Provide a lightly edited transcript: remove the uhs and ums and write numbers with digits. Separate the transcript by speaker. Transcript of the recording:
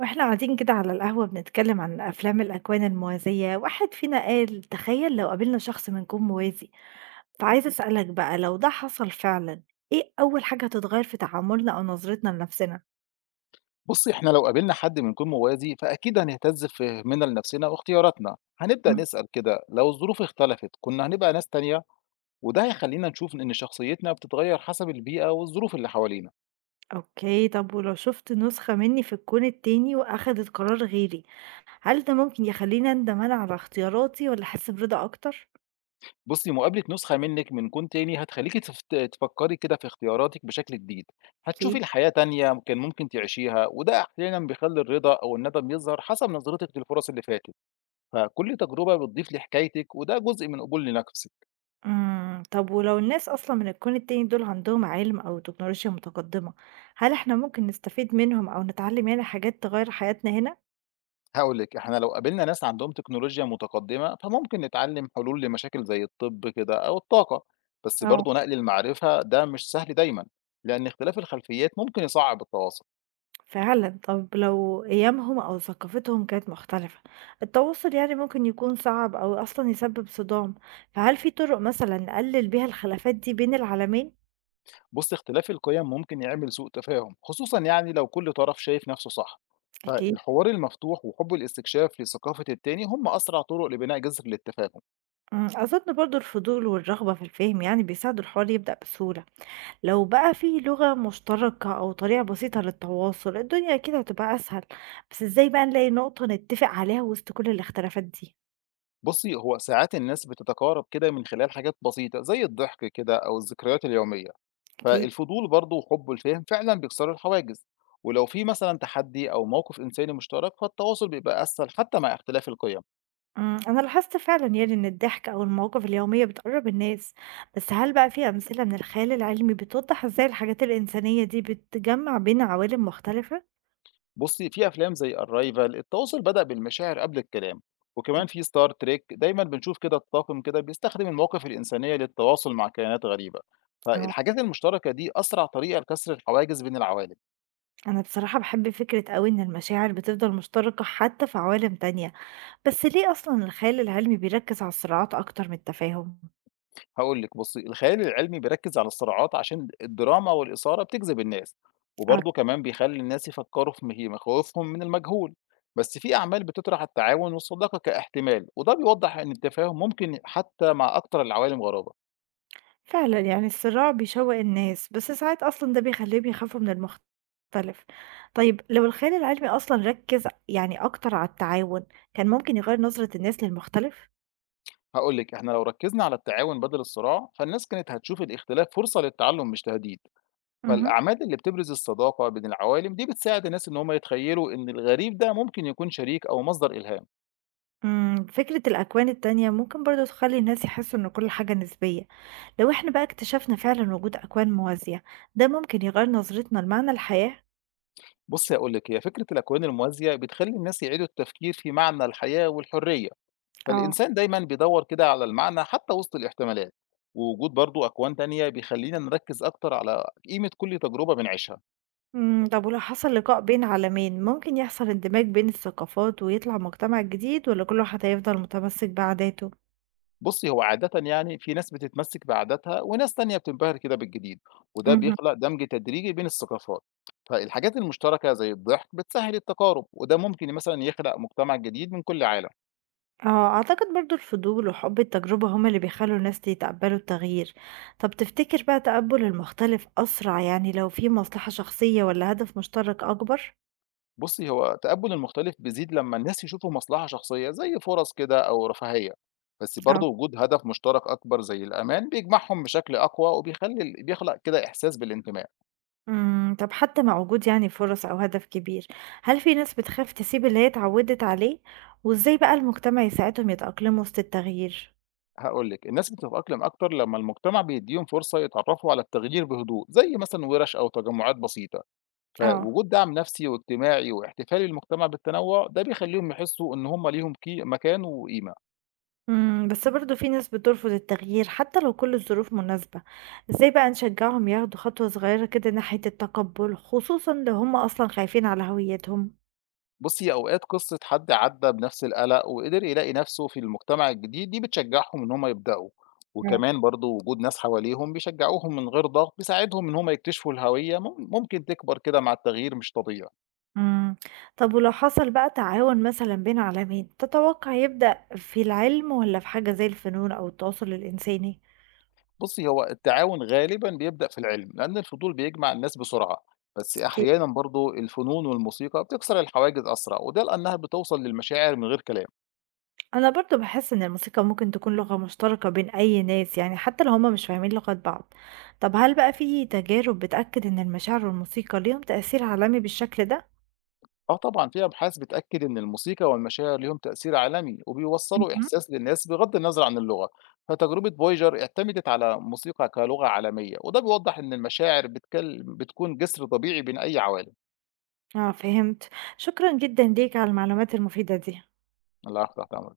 Speaker 1: واحنا قاعدين كده على القهوة بنتكلم عن أفلام الأكوان الموازية. واحد فينا قال: تخيل لو قابلنا شخص من كون موازي. فعايز أسألك بقى، لو ده حصل فعلا، إيه أول حاجة هتتغير في تعاملنا أو نظرتنا لنفسنا؟
Speaker 2: بصي، احنا لو قابلنا حد من كون موازي فأكيد هنهتز في فهمنا لنفسنا واختياراتنا. هنبدأ
Speaker 1: مم.
Speaker 2: نسأل كده، لو الظروف اختلفت كنا هنبقى ناس تانية. وده هيخلينا نشوف إن شخصيتنا بتتغير حسب البيئة والظروف اللي حوالينا.
Speaker 1: أوكي. طب ولو شفت نسخة مني في الكون التاني وأخدت قرار غيري، هل ده ممكن يخليني أندم أنا على اختياراتي ولا أحس برضا أكتر؟
Speaker 2: بصي، مقابلة نسخة منك من كون تاني هتخليكي تفكري كده في اختياراتك بشكل جديد. هتشوفي
Speaker 1: أكيد.
Speaker 2: الحياة تانية كان ممكن تعيشيها، وده أحيانا بيخلي الرضا أو الندم يظهر حسب نظرتك للفرص اللي فاتت. فكل تجربة بتضيف لحكايتك، وده جزء من قبول لنفسك.
Speaker 1: طب ولو الناس أصلًا من الكون التاني دول عندهم علم أو تكنولوجيا متقدمة، هل إحنا ممكن نستفيد منهم أو نتعلم يعني حاجات تغيّر حياتنا هنا؟
Speaker 2: هاقول لِك، إحنا لو قابلنا ناس عندهم تكنولوجيا متقدمة، فممكن نتعلم حلول لمشاكل زي الطب كده أو الطاقة، بس
Speaker 1: آه.
Speaker 2: برضه نقل المعرفة ده مش سهل دايمًا، لأن اختلاف الخلفيات ممكن يصعّب التواصل.
Speaker 1: فعلًا، طب لو قيمهم أو ثقافتهم كانت مختلفة، التواصل يعني ممكن يكون صعب أو أصلًا يسبب صدام، فهل في طرق مثلًا نقلل بيها الخلافات دي بين العالمين؟
Speaker 2: بُصّي، اختلاف القيم ممكن يعمل سوء تفاهم، خصوصًا يعني لو كل طرف شايف نفسه صح.
Speaker 1: أكيد.
Speaker 2: فالحوار المفتوح وحب الاستكشاف لثقافة التاني هم أسرع طرق لبناء جسر للتفاهم.
Speaker 1: أظن برضه الفضول والرغبة في الفهم يعني بيساعدوا الحوار يبدأ بسهولة. لو بقى في لغة مشتركة أو طريقة بسيطة للتواصل، الدنيا أكيد هتبقى أسهل. بس إزاي بقى نلاقي نقطة نتفق عليها وسط كل الاختلافات دي؟
Speaker 2: بُصّي، هو ساعات الناس بتتقارب كده من خلال حاجات بسيطة زي الضحك كده أو الذكريات اليومية.
Speaker 1: أكيد.
Speaker 2: فالفضول برضه وحب الفهم فعلا بيكسروا الحواجز. ولو في مثلا تحدي او موقف انساني مشترك فالتواصل بيبقى اسهل حتى مع اختلاف القيم.
Speaker 1: أنا لاحظت فعلا يعني إن الضحك أو المواقف اليومية بتقرب الناس. بس هل بقى في أمثلة من الخيال العلمي بتوضح إزاي الحاجات الإنسانية دي بتجمع بين عوالم مختلفة؟
Speaker 2: بصي، في افلام زي الرايفل التواصل بدأ بالمشاعر قبل الكلام. وكمان في ستار تريك دايما بنشوف كده الطاقم كده بيستخدم المواقف الانسانيه للتواصل مع كائنات غريبه.
Speaker 1: اه.
Speaker 2: فالحاجات المشتركه دي اسرع طريقه لكسر الحواجز بين العوالم.
Speaker 1: أنا بصراحة بحب فكرة أوي إن المشاعر بتفضل مشتركة حتى في عوالم تانية. بس ليه أصلا الخيال العلمي بيركز على الصراعات أكتر من التفاهم؟
Speaker 2: هاقول لِك بُصّي، الخيال العلمي بيركّز على الصراعات عشان الدراما والإثارة بتجذب الناس، وبرضه كمان بيخلّي الناس يفكّروا في مخاوفهم من المجهول، بس في أعمال بتطرح التعاون والصداقة كاحتمال، وده بيوضّح إن التفاهم ممكن حتى مع أكتر العوالم غرابة.
Speaker 1: فعلًا، يعني الصراع بيشوّق الناس، بس ساعات أصلًا ده بيخلّيهم يخافوا من المختلف. طيب لو الخيال العلمي أصلًا ركّز يعني أكتر على التعاون، كان ممكن يغيّر نظرة الناس للمختلف؟
Speaker 2: هاقول لِك، إحنا لو ركّزنا على التعاون بدل الصراع، فالناس كانت هتشوف الاختلاف فرصة للتعلم مش تهديد.
Speaker 1: اهم.
Speaker 2: فالأعمال اللي بتبرز الصداقة بين العوالم دي بتساعد الناس إن هم يتخيّلوا إن الغريب ده ممكن يكون شريك أو مصدر إلهام.
Speaker 1: فكرة الأكوان التانية ممكن برضه تخلّي الناس يحسّوا إن كل حاجة نسبية. لو إحنا بقى اكتشفنا فعلًا وجود أكوان موازية، ده ممكن يغيّر نظرتنا لمعنى الحياة؟
Speaker 2: بُصّي هاقول لِك، هي فكرة الأكوان الموازية بتخلّي الناس يعيدوا التفكير في معنى الحياة والحرية،
Speaker 1: آه.
Speaker 2: فالإنسان دايمًا بيدوّر كده على المعنى حتى وسط الاحتمالات. ووجود برضه أكوان تانية بيخلّينا نركّز أكتر على قيمة كل تجربة بنعيشها.
Speaker 1: طب ولو حصل لقاء بين عالمين، ممكن يحصل اندماج بين الثقافات ويطلع مجتمع جديد والّا كل واحد هيفضل متمسك بعاداته؟
Speaker 2: بُصّي، هو عادةً يعني في ناس بتتمسّك بعاداتها وناس تانية بتنبهر كده بالجديد، وده
Speaker 1: اهم.
Speaker 2: بيخلق دمج تدريجي بين الثقافات. فالحاجات المشتركة زي الضحك بتسهّل التقارب، وده ممكن مثلًا يخلق مجتمع جديد من كل عالم.
Speaker 1: آه، أعتقد برضه الفضول وحب التجربة هما اللي بيخلّوا الناس يتقبّلوا التغيير. طب تفتكر بقى تقبُّل المختلف أسرع يعني لو في مصلحة شخصية والّا هدف مشترك أكبر؟
Speaker 2: بُصّي، هو تقبُّل المختلف بيزيد لمّا الناس يشوفوا مصلحة شخصية زي فرص كده أو رفاهية، بس
Speaker 1: آه.
Speaker 2: برضه وجود هدف مشترك أكبر زي الأمان بيجمعهم بشكل أقوى وبيخلّي بيخلق كده إحساس بالانتماء.
Speaker 1: طب حتى مع وجود يعني فرص أو هدف كبير، هل في ناس بتخاف تسيب اللي هي اتعوّدت عليه؟ وإزاي بقى المجتمع يساعدهم يتأقلموا وسط التغيير؟
Speaker 2: هاقول لِك، الناس بتتأقلم أكتر لمّا المجتمع بيدّيهم فرصة يتعرّفوا على التغيير بهدوء، زي مثلًا وِرَش أو تجمُّعات بسيطة،
Speaker 1: آه.
Speaker 2: فوجود دعم نفسي واجتماعي واحتفال المجتمع بالتنوُّع ده بيخلّيهم يحسّوا إن هم ليهم مكان وقيمة.
Speaker 1: بس برضه في ناس بترفض التغيير حتى لو كل الظروف مناسبة. ازاي بقى نشجعهم ياخدوا خطوة صغيرة كده ناحية التقبل، خصوصا لو هم أصلا خايفين على هويتهم؟
Speaker 2: بُصّي، أوقات قصة حد عدّى بنفس القلق وقدر يلاقي نفسه في المجتمع الجديد، دي بتشجّعهم إن هم يبدأوا،
Speaker 1: آه.
Speaker 2: وكمان برضه وجود ناس حواليهم بيشجّعوهم من غير ضغط، بيساعدهم إن هم يكتشفوا الهوية ممكن تكبر كده مع التغيير مش تضييع.
Speaker 1: امم طب ولو حصل بقى تعاون مثلا بين عالمين، تتوقع يبدأ في العلم ولا في حاجة زي الفنون أو التواصل الإنساني؟
Speaker 2: بُصّي، هو التعاون غالبًا بيبدأ في العلم، لأن الفضول بيجمع الناس بسرعة، بس
Speaker 1: أكيد.
Speaker 2: أحيانًا برضه الفنون والموسيقى بتكسر الحواجز أسرع، وده لأنها بتوصل للمشاعر من غير كلام.
Speaker 1: أنا برضه بحس إن الموسيقى ممكن تكون لغة مشتركة بين أي ناس، يعني حتى لو هم مش فاهمين لغات بعض. طب هل بقى في تجارب بتأكد إن المشاعر والموسيقى ليهم تأثير عالمي بالشكل ده؟
Speaker 2: آه طبعًا، في أبحاث بتأكد إن الموسيقى والمشاعر ليهم تأثير عالمي، وبيوصّلوا
Speaker 1: اهم.
Speaker 2: إحساس للناس بغض النظر عن اللغة، فتجربة Voyager اعتمدت على موسيقى كلغة عالمية، وده بيوضّح إن المشاعر بتكون جسر طبيعي بين أي عوالم.
Speaker 1: آه، فهمت. شكرًا جدًا ليك على المعلومات المفيدة دي.
Speaker 2: الله يفتح عليك.